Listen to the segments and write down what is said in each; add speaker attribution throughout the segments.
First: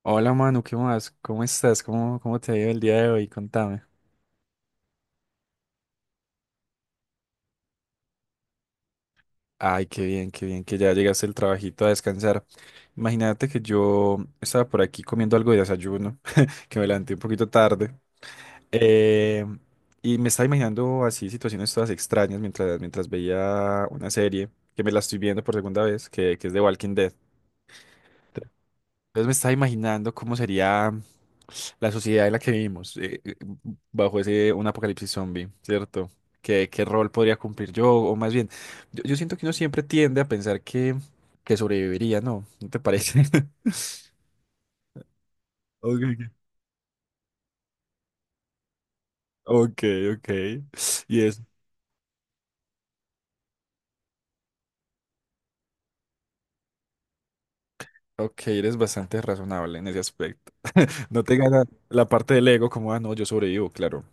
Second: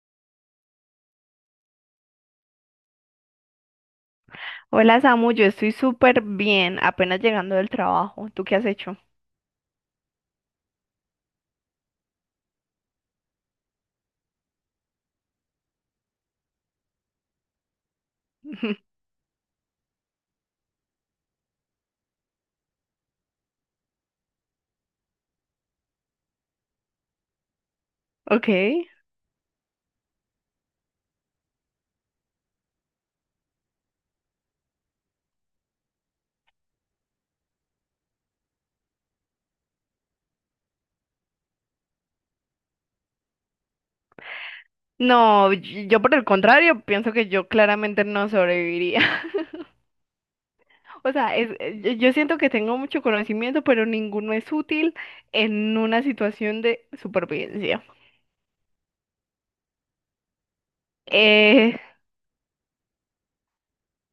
Speaker 1: Hola Manu, ¿qué más? ¿Cómo estás? ¿Cómo te ha ido el día de hoy? Contame.
Speaker 2: Hola Samu, yo estoy súper bien, apenas llegando del trabajo. ¿Tú qué has hecho?
Speaker 1: Ay, qué bien que ya llegaste el trabajito a descansar. Imagínate que yo estaba por aquí comiendo algo de desayuno, que me levanté un poquito tarde. eh, y me estaba imaginando así situaciones todas extrañas mientras veía una serie, que me la estoy viendo por segunda vez, que es de Walking Dead.
Speaker 2: Ok.
Speaker 1: Entonces me estaba imaginando cómo sería. La sociedad en la que vivimos, bajo ese un apocalipsis zombie, ¿cierto? ¿Qué rol podría cumplir yo? O más bien, yo siento que uno siempre tiende a pensar que sobreviviría, ¿no? ¿No te parece?
Speaker 2: No, yo por
Speaker 1: Ok,
Speaker 2: el contrario, pienso que yo claramente no sobreviviría.
Speaker 1: ok, ok.
Speaker 2: O
Speaker 1: Y
Speaker 2: sea,
Speaker 1: es,
Speaker 2: yo siento que tengo mucho conocimiento, pero ninguno es útil en una situación de supervivencia.
Speaker 1: ok, eres bastante razonable en ese aspecto. No te gana
Speaker 2: Eh,
Speaker 1: la parte del ego como, ah, no, yo sobrevivo, claro.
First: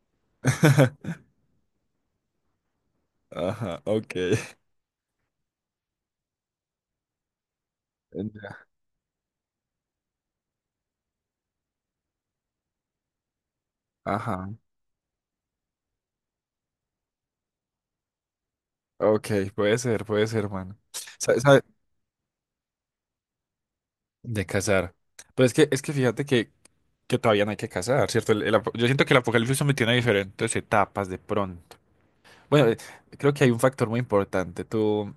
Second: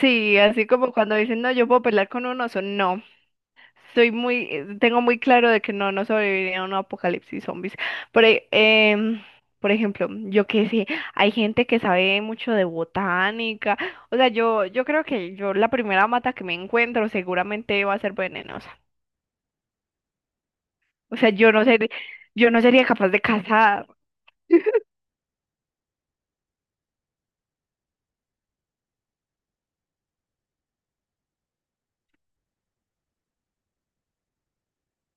Speaker 2: sí, así como cuando dicen, no, yo puedo pelear con un oso. No,
Speaker 1: Ajá,
Speaker 2: soy
Speaker 1: ok.
Speaker 2: muy, tengo muy claro de que no, no sobreviviría a un apocalipsis zombies. Por, e-
Speaker 1: Ya.
Speaker 2: em, por ejemplo, yo que sé, hay gente que sabe mucho de botánica. O sea,
Speaker 1: Ajá,
Speaker 2: yo creo que yo la primera mata que me encuentro seguramente va a ser venenosa.
Speaker 1: ok, puede ser, mano.
Speaker 2: O sea, yo no sería capaz de cazar.
Speaker 1: De cazar. Pero es que fíjate que, todavía no hay que cazar, ¿cierto? Yo siento que el apocalipsis zombie tiene diferentes etapas de pronto. Bueno, creo que hay un factor muy importante. ¿Tú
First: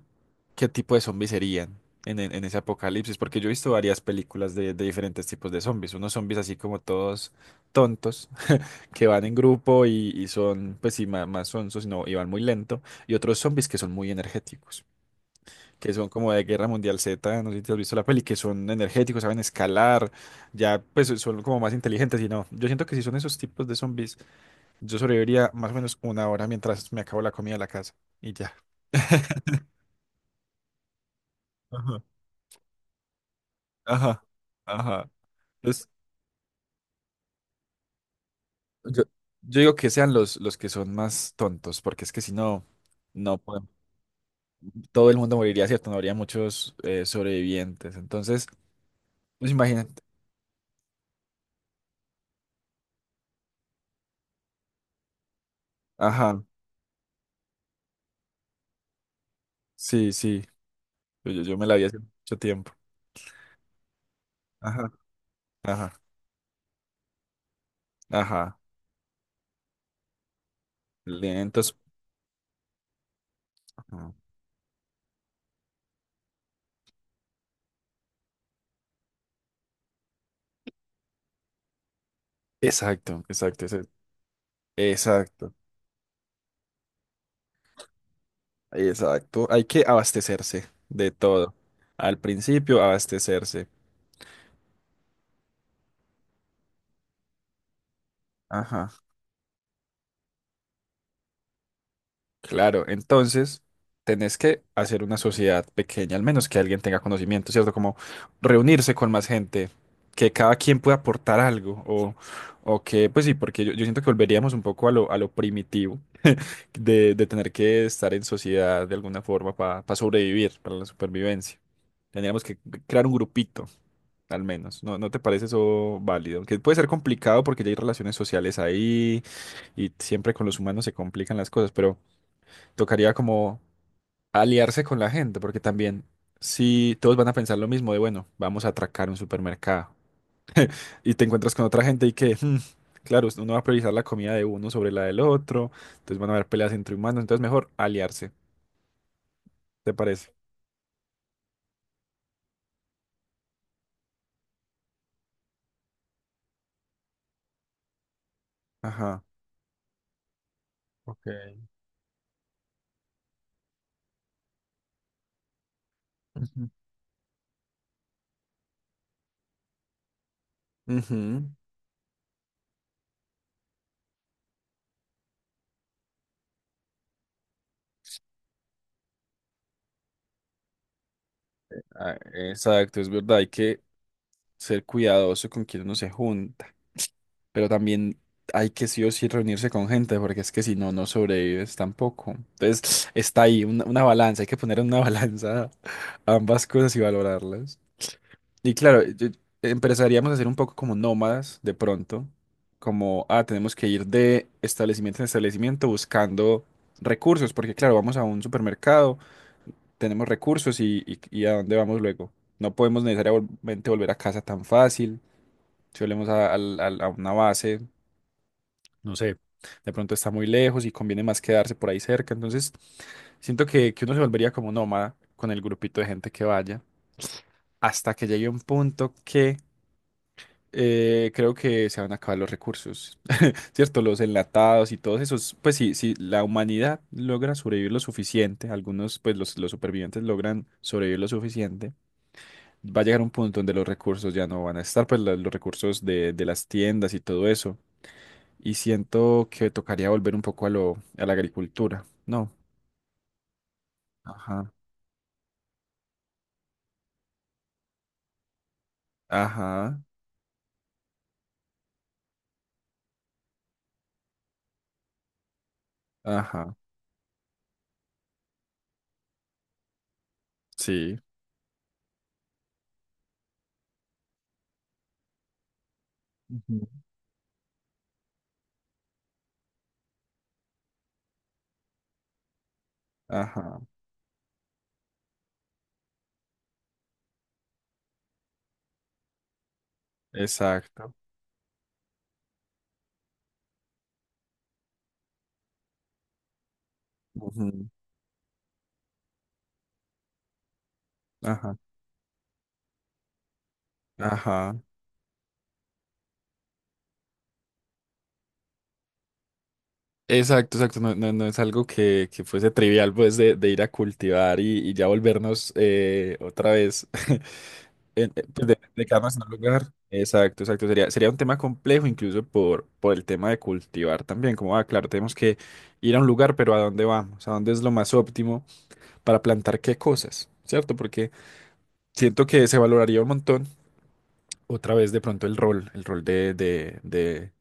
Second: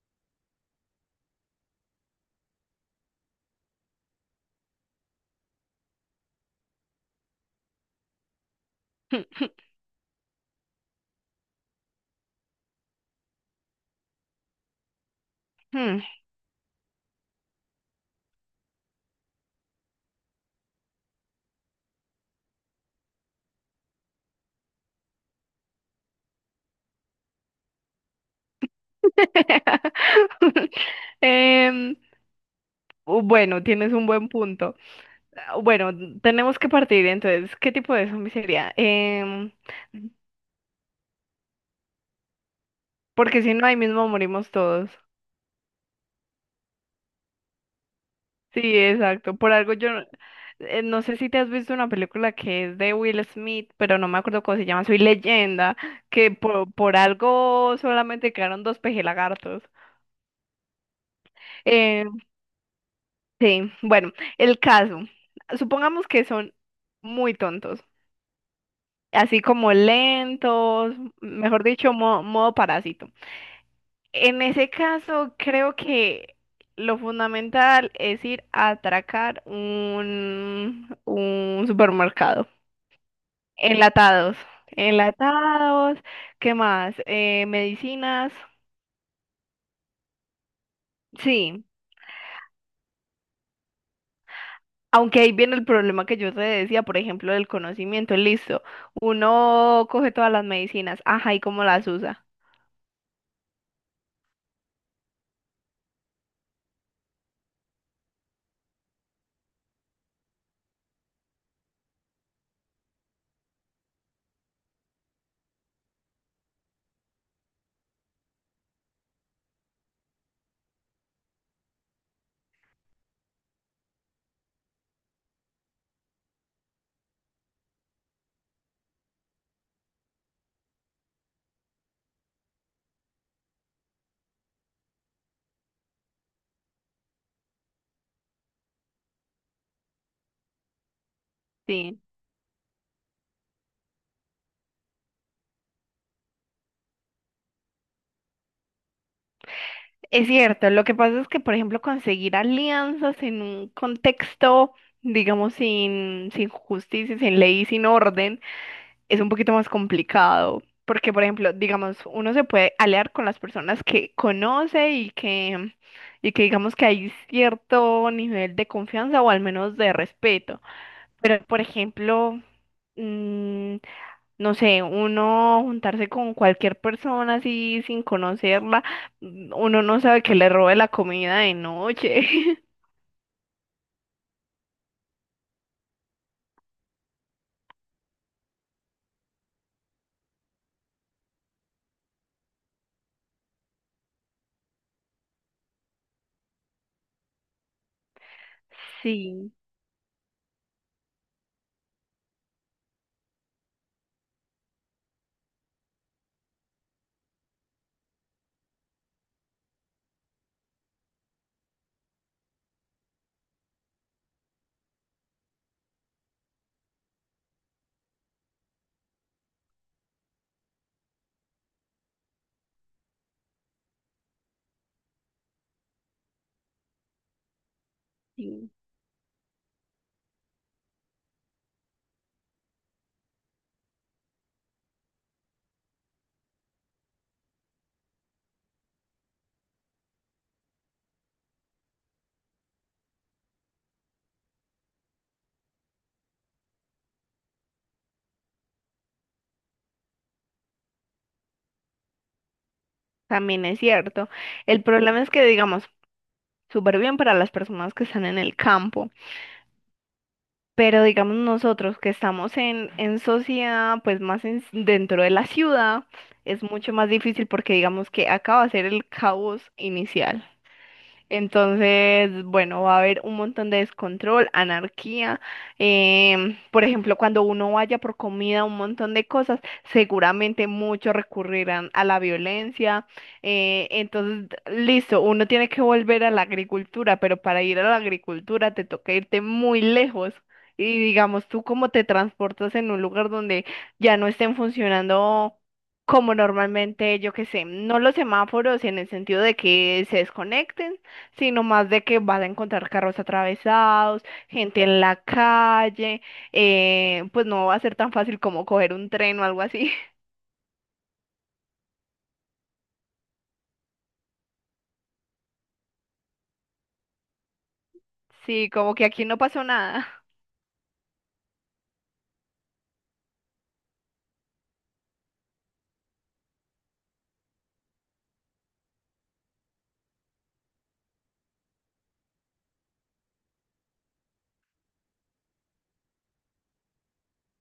Speaker 1: qué tipo de zombies serían en ese apocalipsis? Porque yo he visto varias películas de diferentes tipos de zombies. Unos zombies así como todos tontos, que van en grupo y son, pues sí, más, sonsos, no, y van muy lento. Y otros zombies que son muy energéticos que
Speaker 2: Hmm.
Speaker 1: son como de Guerra Mundial Z, no sé si te has visto la peli, que son energéticos, saben escalar, ya pues son como más inteligentes y no. Yo siento que si son esos tipos de zombies, yo sobreviviría más o menos una hora mientras me acabo la comida de la casa y ya.
Speaker 2: Em,
Speaker 1: Ajá,
Speaker 2: bueno, tienes un
Speaker 1: ajá,
Speaker 2: buen punto.
Speaker 1: ajá. Entonces,
Speaker 2: Bueno, tenemos que partir entonces. ¿Qué tipo de zombie sería?
Speaker 1: yo,
Speaker 2: Em,
Speaker 1: yo digo que sean los, que son más tontos, porque es que si no, no
Speaker 2: porque si no,
Speaker 1: podemos.
Speaker 2: ahí mismo morimos todos.
Speaker 1: Todo el mundo moriría, ¿cierto? No habría muchos sobrevivientes. Entonces,
Speaker 2: Sí, exacto.
Speaker 1: pues
Speaker 2: Por algo yo
Speaker 1: imagínate.
Speaker 2: no No sé si te has visto una película que es de Will Smith, pero no me acuerdo cómo se llama, Soy Leyenda, que
Speaker 1: Ajá,
Speaker 2: por algo solamente quedaron dos pejelagartos.
Speaker 1: sí, sí. Yo me la vi hace
Speaker 2: Eh,
Speaker 1: mucho tiempo.
Speaker 2: sí, bueno, el
Speaker 1: Ajá,
Speaker 2: caso.
Speaker 1: ajá.
Speaker 2: Supongamos que son muy tontos,
Speaker 1: Ajá,
Speaker 2: así como lentos, mejor
Speaker 1: lentos.
Speaker 2: dicho, modo parásito.
Speaker 1: Ajá.
Speaker 2: En ese caso, creo que lo fundamental es ir a atracar un supermercado.
Speaker 1: Exacto, exacto,
Speaker 2: Enlatados,
Speaker 1: exacto,
Speaker 2: enlatados, ¿qué más? Medicinas,
Speaker 1: exacto. Hay que abastecerse de todo.
Speaker 2: sí.
Speaker 1: Al principio, abastecerse.
Speaker 2: Aunque ahí viene el problema que yo te decía, por ejemplo, del conocimiento. Listo,
Speaker 1: Ajá,
Speaker 2: uno coge todas las medicinas, ajá, ¿y cómo las usa?
Speaker 1: claro. Entonces, tenés que hacer una sociedad pequeña, al menos que alguien tenga conocimiento, ¿cierto? Como reunirse con más gente, que cada quien pueda aportar algo, o que, pues sí, porque yo siento que volveríamos un poco a lo primitivo de tener que estar en sociedad de alguna forma para sobrevivir, para la supervivencia. Tendríamos que crear un grupito, al menos. ¿No te parece eso válido? Que puede ser complicado porque ya hay relaciones sociales ahí y siempre con los humanos se complican las cosas, pero tocaría como aliarse con la gente, porque también si todos van a pensar lo mismo de, bueno, vamos a atracar un supermercado y te encuentras con otra
Speaker 2: Sí.
Speaker 1: gente y que. Claro, uno va a priorizar la comida de uno sobre la del otro, entonces van a haber peleas entre humanos, entonces mejor aliarse. ¿Te
Speaker 2: Es
Speaker 1: parece?
Speaker 2: cierto, lo que pasa es que, por ejemplo, conseguir alianzas en un contexto, digamos, sin justicia, sin ley, sin orden, es
Speaker 1: Ajá.
Speaker 2: un poquito más complicado. Porque, por
Speaker 1: Ok.
Speaker 2: ejemplo, digamos, uno se puede aliar con las personas que conoce y que
Speaker 1: Ujú.
Speaker 2: digamos que hay cierto nivel de confianza o al menos de respeto. Pero,
Speaker 1: Ujú.
Speaker 2: por ejemplo, mm, no sé, uno juntarse con cualquier persona así sin conocerla, uno no sabe que le robe la comida de noche.
Speaker 1: Ah, exacto, es verdad, hay que ser cuidadoso con quien uno se junta, pero también hay que sí o sí reunirse con gente, porque es que si no, no sobrevives tampoco. Entonces, está ahí una balanza, hay que poner en una balanza ambas cosas y valorarlas. Y claro,
Speaker 2: Sí,
Speaker 1: empezaríamos a ser un poco como nómadas de pronto, como, ah, tenemos que ir de establecimiento en establecimiento buscando recursos, porque claro, vamos a un supermercado. Tenemos recursos y a dónde vamos luego. No podemos necesariamente volver a casa tan fácil. Si volvemos a una base, no sé, de pronto está muy lejos y conviene más quedarse por ahí cerca. Entonces, siento que uno se volvería como nómada con el grupito de gente que vaya, hasta que llegue un
Speaker 2: sí,
Speaker 1: punto que creo que se van a acabar los recursos, ¿cierto? Los enlatados y todos esos. Pues sí, si la humanidad logra sobrevivir lo suficiente, algunos, pues los supervivientes logran sobrevivir lo suficiente va a llegar un punto donde los recursos ya no van a estar, pues los recursos de las tiendas y todo eso. Y siento que tocaría volver un poco a la agricultura, ¿no?
Speaker 2: también es cierto.
Speaker 1: Ajá,
Speaker 2: El problema es que, digamos, súper bien para las personas que están en el campo,
Speaker 1: ajá,
Speaker 2: pero digamos nosotros que estamos en sociedad, pues más dentro de la ciudad, es
Speaker 1: ajá,
Speaker 2: mucho más difícil porque digamos que acaba de ser el caos inicial.
Speaker 1: sí,
Speaker 2: Entonces, bueno, va a haber un montón de descontrol, anarquía. Por
Speaker 1: ujú.
Speaker 2: ejemplo, cuando uno vaya por comida, un montón de cosas, seguramente muchos recurrirán a la violencia.
Speaker 1: Ajá,
Speaker 2: Entonces, listo, uno tiene que volver a la agricultura, pero para ir a la agricultura te toca irte muy lejos. Y
Speaker 1: exacto,
Speaker 2: digamos, tú cómo te transportas en un lugar donde ya no estén funcionando como normalmente, yo qué sé,
Speaker 1: ujú,
Speaker 2: no los semáforos en el sentido de que se desconecten sino
Speaker 1: ajá,
Speaker 2: más de que vas a encontrar carros atravesados,
Speaker 1: ajá.
Speaker 2: gente en la calle, pues no va a ser tan fácil como coger un tren o algo así.
Speaker 1: Exacto, exacto, no, no, no es algo que fuese trivial, pues, de ir a cultivar y ya volvernos otra vez. Pues,
Speaker 2: Sí,
Speaker 1: de,
Speaker 2: como que
Speaker 1: de cada
Speaker 2: aquí no
Speaker 1: nación al
Speaker 2: pasó
Speaker 1: lugar.
Speaker 2: nada.
Speaker 1: Exacto, exacto. Sería un tema complejo incluso por el tema de cultivar también. Como, ah, claro, tenemos que ir a un lugar, pero ¿a dónde vamos? ¿A dónde es lo más óptimo para plantar qué cosas? ¿Cierto? Porque siento que se valoraría un montón otra vez de pronto el rol de, de, de-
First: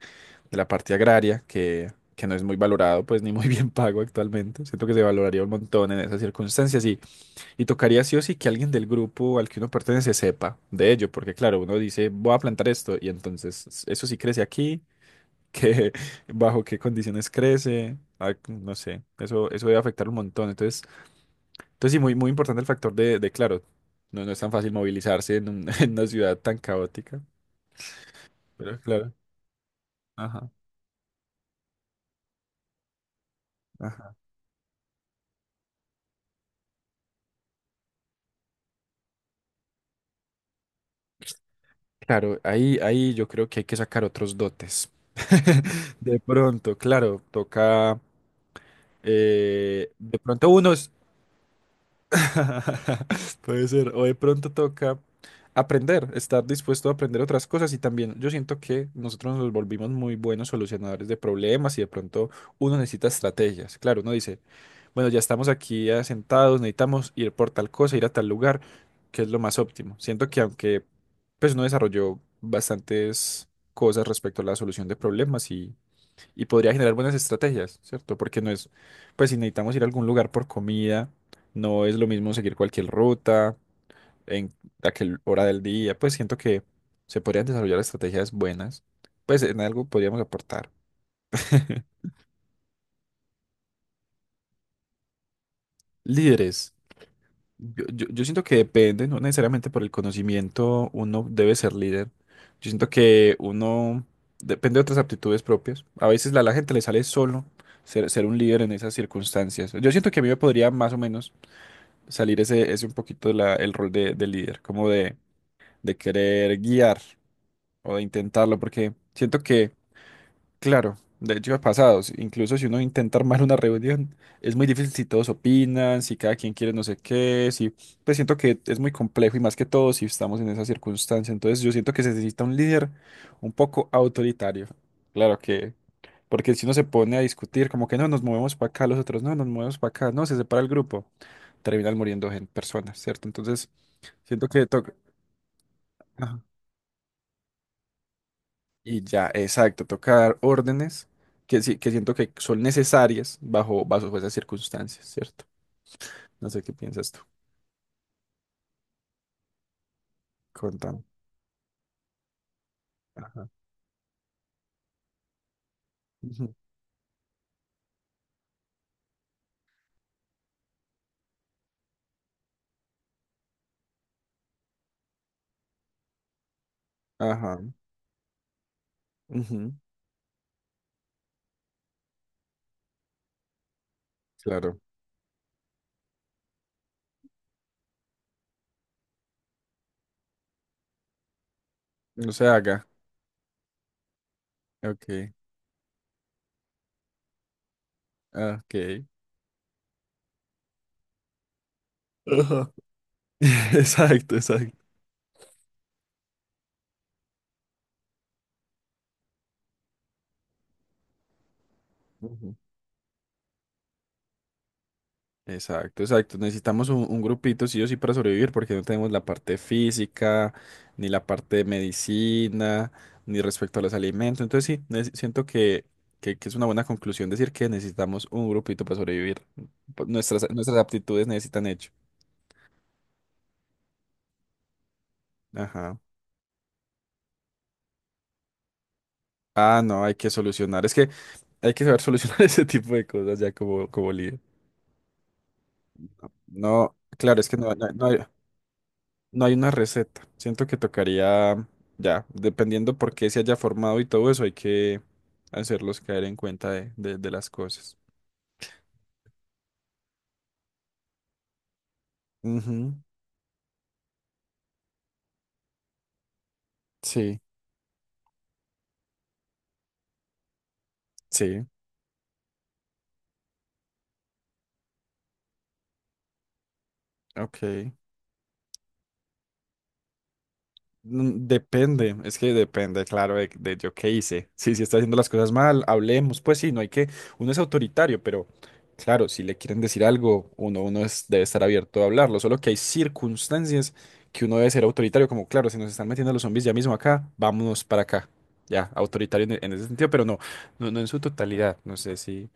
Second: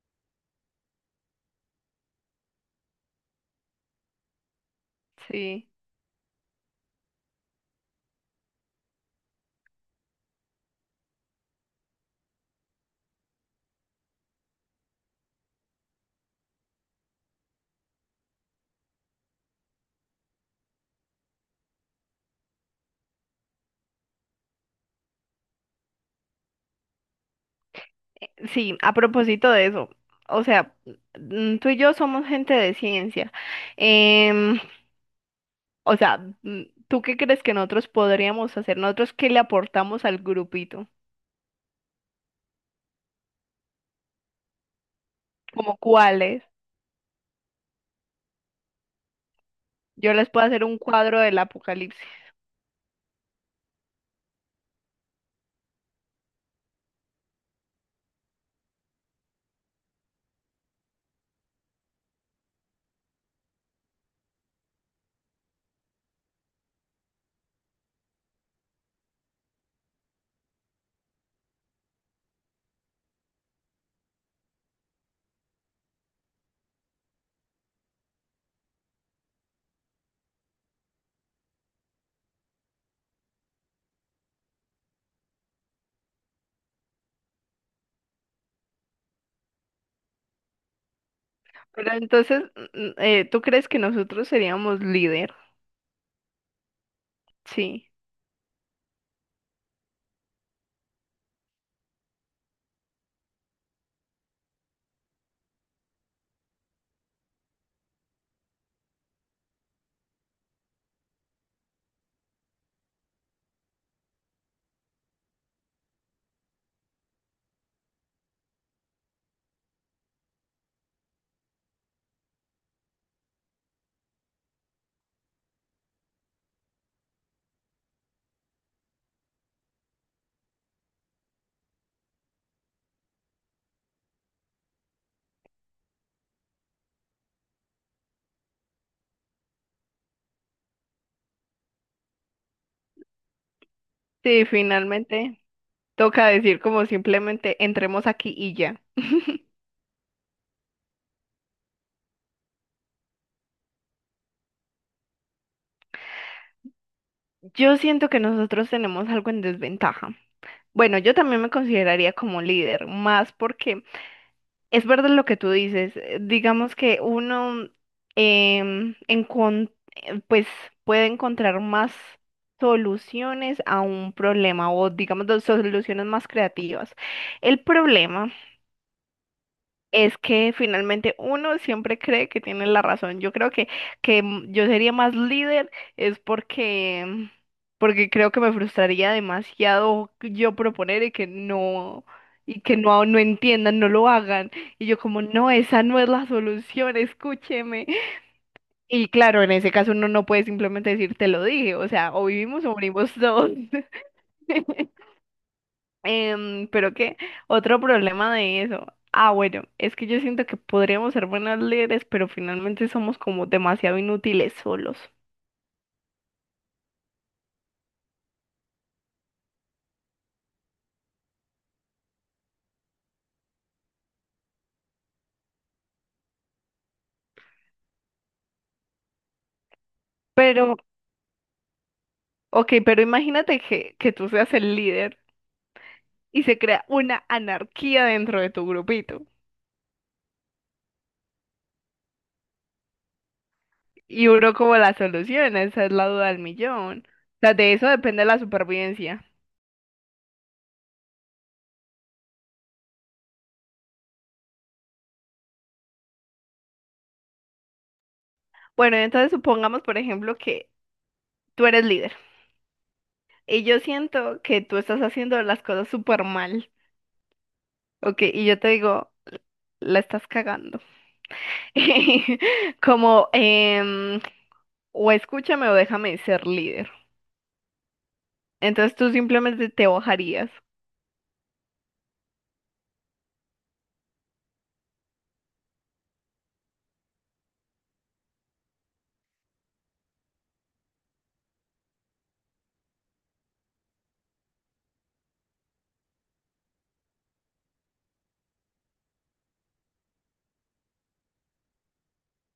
Speaker 1: de la parte agraria, que no es muy valorado, pues ni muy bien pago actualmente. Siento que se valoraría un
Speaker 2: Sí.
Speaker 1: montón en esas circunstancias y tocaría sí o sí que alguien del grupo al que uno pertenece sepa de ello, porque claro, uno dice, voy a plantar esto, y entonces eso sí crece aquí, que bajo qué condiciones crece, ah, no sé, eso debe afectar un montón. entonces sí, muy, muy importante el factor de claro, no es tan fácil movilizarse en una ciudad tan caótica,
Speaker 2: Sí,
Speaker 1: pero
Speaker 2: a
Speaker 1: claro,
Speaker 2: propósito de eso, o
Speaker 1: ajá,
Speaker 2: sea, tú y yo somos gente de ciencia.
Speaker 1: ajá.
Speaker 2: Em, o sea, mm, ¿tú qué crees que nosotros podríamos hacer? ¿Nosotros qué le aportamos al grupito?
Speaker 1: Claro, ahí yo creo que hay que sacar otros dotes.
Speaker 2: ¿Como
Speaker 1: De
Speaker 2: cuáles?
Speaker 1: pronto, claro, toca.
Speaker 2: Yo
Speaker 1: De
Speaker 2: les puedo
Speaker 1: pronto
Speaker 2: hacer
Speaker 1: uno
Speaker 2: un cuadro del apocalipsis.
Speaker 1: puede ser. O de pronto toca aprender, estar dispuesto a aprender otras cosas. Y también yo siento que nosotros nos volvimos muy buenos solucionadores de problemas y de pronto uno necesita estrategias. Claro, uno dice, bueno, ya estamos aquí ya sentados, necesitamos ir por tal cosa, ir a tal lugar, que es lo más óptimo. Siento que aunque pues uno desarrolló bastantes cosas respecto a la solución de problemas y podría generar buenas estrategias, ¿cierto? Porque no es, pues si necesitamos ir a algún lugar por comida, no es lo mismo seguir cualquier ruta en aquel hora del día, pues siento que se podrían desarrollar estrategias buenas, pues en algo podríamos aportar.
Speaker 2: Pero entonces, ¿tú crees que nosotros seríamos líder?
Speaker 1: Líderes, yo,
Speaker 2: Sí.
Speaker 1: yo, yo siento que depende, no necesariamente por el conocimiento uno debe ser líder, yo siento que uno depende de otras aptitudes propias, a veces a la gente le sale solo ser un líder en esas circunstancias, yo siento que a mí me podría más o menos salir ese un poquito el rol de líder, como de querer guiar o de intentarlo, porque siento que, claro, de hecho ha pasado, incluso si uno intenta armar una reunión, es muy difícil si todos opinan, si cada quien quiere no sé qué, si, pues siento que es muy complejo y más que todo si estamos en esa circunstancia, entonces yo siento que se necesita un líder un poco autoritario, claro. Porque si uno se pone a discutir, como que no, nos movemos para acá, los otros no, nos movemos para acá, no, se separa el grupo, terminan muriendo personas, ¿cierto? Entonces,
Speaker 2: Sí,
Speaker 1: siento que toca.
Speaker 2: finalmente toca
Speaker 1: Ajá.
Speaker 2: decir como simplemente entremos aquí y ya.
Speaker 1: Y ya, exacto, toca dar órdenes que, sí, que siento que son necesarias bajo esas circunstancias, ¿cierto? No sé qué piensas tú.
Speaker 2: Yo siento que nosotros tenemos algo en desventaja. Bueno,
Speaker 1: Contame.
Speaker 2: yo también me consideraría como líder, más
Speaker 1: Ajá.
Speaker 2: porque es verdad lo que tú dices.
Speaker 1: Ujú.
Speaker 2: Digamos que uno pues puede encontrar más soluciones a un problema o digamos dos soluciones más creativas.
Speaker 1: Ajá.
Speaker 2: El problema
Speaker 1: Ujú.
Speaker 2: es que finalmente uno siempre cree que tiene la razón. Yo creo que yo
Speaker 1: Claro.
Speaker 2: sería más líder es porque, porque creo que me frustraría demasiado yo proponer
Speaker 1: No se
Speaker 2: y que
Speaker 1: haga.
Speaker 2: no, no entiendan, no lo hagan. Y yo como,
Speaker 1: Ok.
Speaker 2: no, esa no es la solución, escúcheme.
Speaker 1: Ah, ok.
Speaker 2: Y claro, en ese caso uno no puede simplemente decir, te lo dije, o sea, o vivimos
Speaker 1: Ajá.
Speaker 2: o morimos todos.
Speaker 1: Exacto, exacto.
Speaker 2: Pero qué, otro problema de eso. Ah, bueno, es que yo siento que podríamos ser buenos líderes, pero
Speaker 1: Ujú.
Speaker 2: finalmente somos como demasiado inútiles solos.
Speaker 1: Exacto, exacto. Necesitamos un grupito, sí o sí, para sobrevivir, porque no tenemos la parte física, ni la parte de medicina, ni respecto a los alimentos. Entonces sí, siento que es una buena conclusión decir que necesitamos un grupito para sobrevivir. Nuestras,
Speaker 2: Pero,
Speaker 1: nuestras aptitudes necesitan hecho.
Speaker 2: ok, pero imagínate que tú seas el líder
Speaker 1: Ajá.
Speaker 2: y se crea una anarquía dentro de tu grupito.
Speaker 1: Ah, no, hay que solucionar. Es que hay que saber solucionar ese tipo de cosas ya como
Speaker 2: Y
Speaker 1: líder.
Speaker 2: uno como la solución, esa es la duda del
Speaker 1: No,
Speaker 2: millón. O
Speaker 1: claro, es
Speaker 2: sea,
Speaker 1: que no,
Speaker 2: de
Speaker 1: no,
Speaker 2: eso
Speaker 1: no hay.
Speaker 2: depende la supervivencia.
Speaker 1: No hay una receta. Siento que tocaría, ya, dependiendo por qué se haya formado y todo eso, hay que hacerlos caer en cuenta de las cosas.
Speaker 2: Bueno, entonces supongamos, por ejemplo, que tú eres líder
Speaker 1: Ujú,
Speaker 2: y yo siento que tú estás haciendo las cosas súper mal.
Speaker 1: sí,
Speaker 2: Ok, y yo te digo... la estás cagando.
Speaker 1: sí,
Speaker 2: Como, o escúchame o déjame ser líder.
Speaker 1: ok.
Speaker 2: Entonces tú simplemente te bajarías.
Speaker 1: Depende, es que depende, claro, de yo qué hice. Sí, si está haciendo las cosas mal, hablemos, pues sí, no hay que, uno es autoritario, pero claro, si le quieren decir algo, uno debe estar abierto a hablarlo, solo que hay circunstancias que uno debe ser autoritario, como claro, si nos están metiendo los zombies ya mismo acá, vámonos para acá. Ya, autoritario en ese sentido, pero no, no, no en su totalidad, no sé si,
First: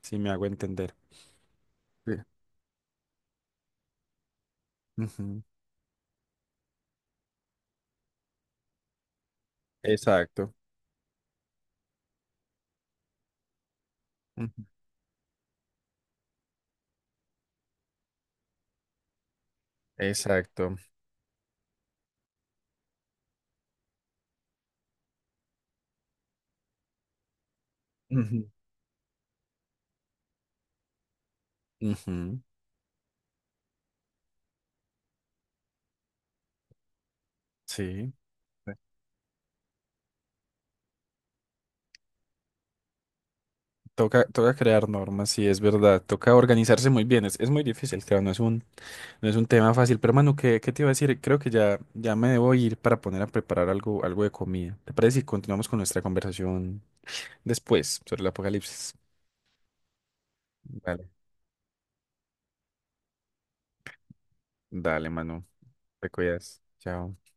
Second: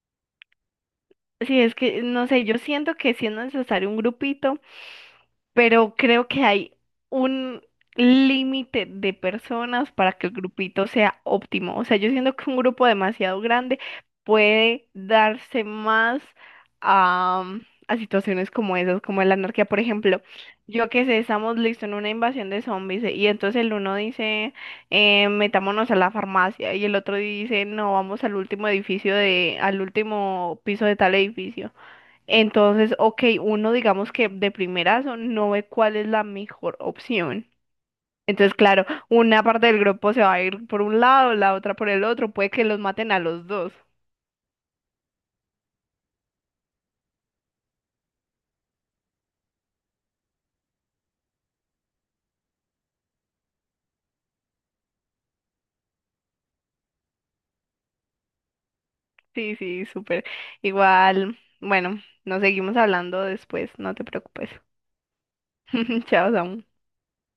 Speaker 1: si me hago entender.
Speaker 2: Sí, es que,
Speaker 1: Sí.
Speaker 2: no sé, yo siento que si es necesario un grupito,
Speaker 1: Ujú,
Speaker 2: pero creo que hay un límite de personas para que el
Speaker 1: exacto.
Speaker 2: grupito sea óptimo. O sea, yo siento que un grupo demasiado grande
Speaker 1: Ujú,
Speaker 2: puede darse más a, a situaciones como esas, como la anarquía, por ejemplo.
Speaker 1: exacto.
Speaker 2: Yo que sé, estamos listos en una invasión de zombies y entonces el uno dice, metámonos a la farmacia y el otro dice, no, vamos al
Speaker 1: Ujú,
Speaker 2: último edificio de, al último piso de tal edificio.
Speaker 1: ujú,
Speaker 2: Entonces, ok, uno digamos que de primerazo no ve cuál es la mejor opción.
Speaker 1: sí.
Speaker 2: Entonces, claro, una parte del grupo se va a ir por un lado, la otra por el otro, puede que los maten a los dos.
Speaker 1: Toca crear normas, sí, es verdad. Toca organizarse muy bien. Es muy difícil, claro, no es un tema fácil. Pero, hermano, ¿qué te iba a decir? Creo que ya me debo ir para poner a preparar algo, de comida. ¿Te parece si continuamos con nuestra conversación después sobre el apocalipsis?
Speaker 2: Sí, sí, súper.
Speaker 1: Vale.
Speaker 2: Igual, bueno, nos seguimos hablando después, no te preocupes.
Speaker 1: Dale, Manu. Te
Speaker 2: Chao,
Speaker 1: cuidas.
Speaker 2: Samu.
Speaker 1: Chao.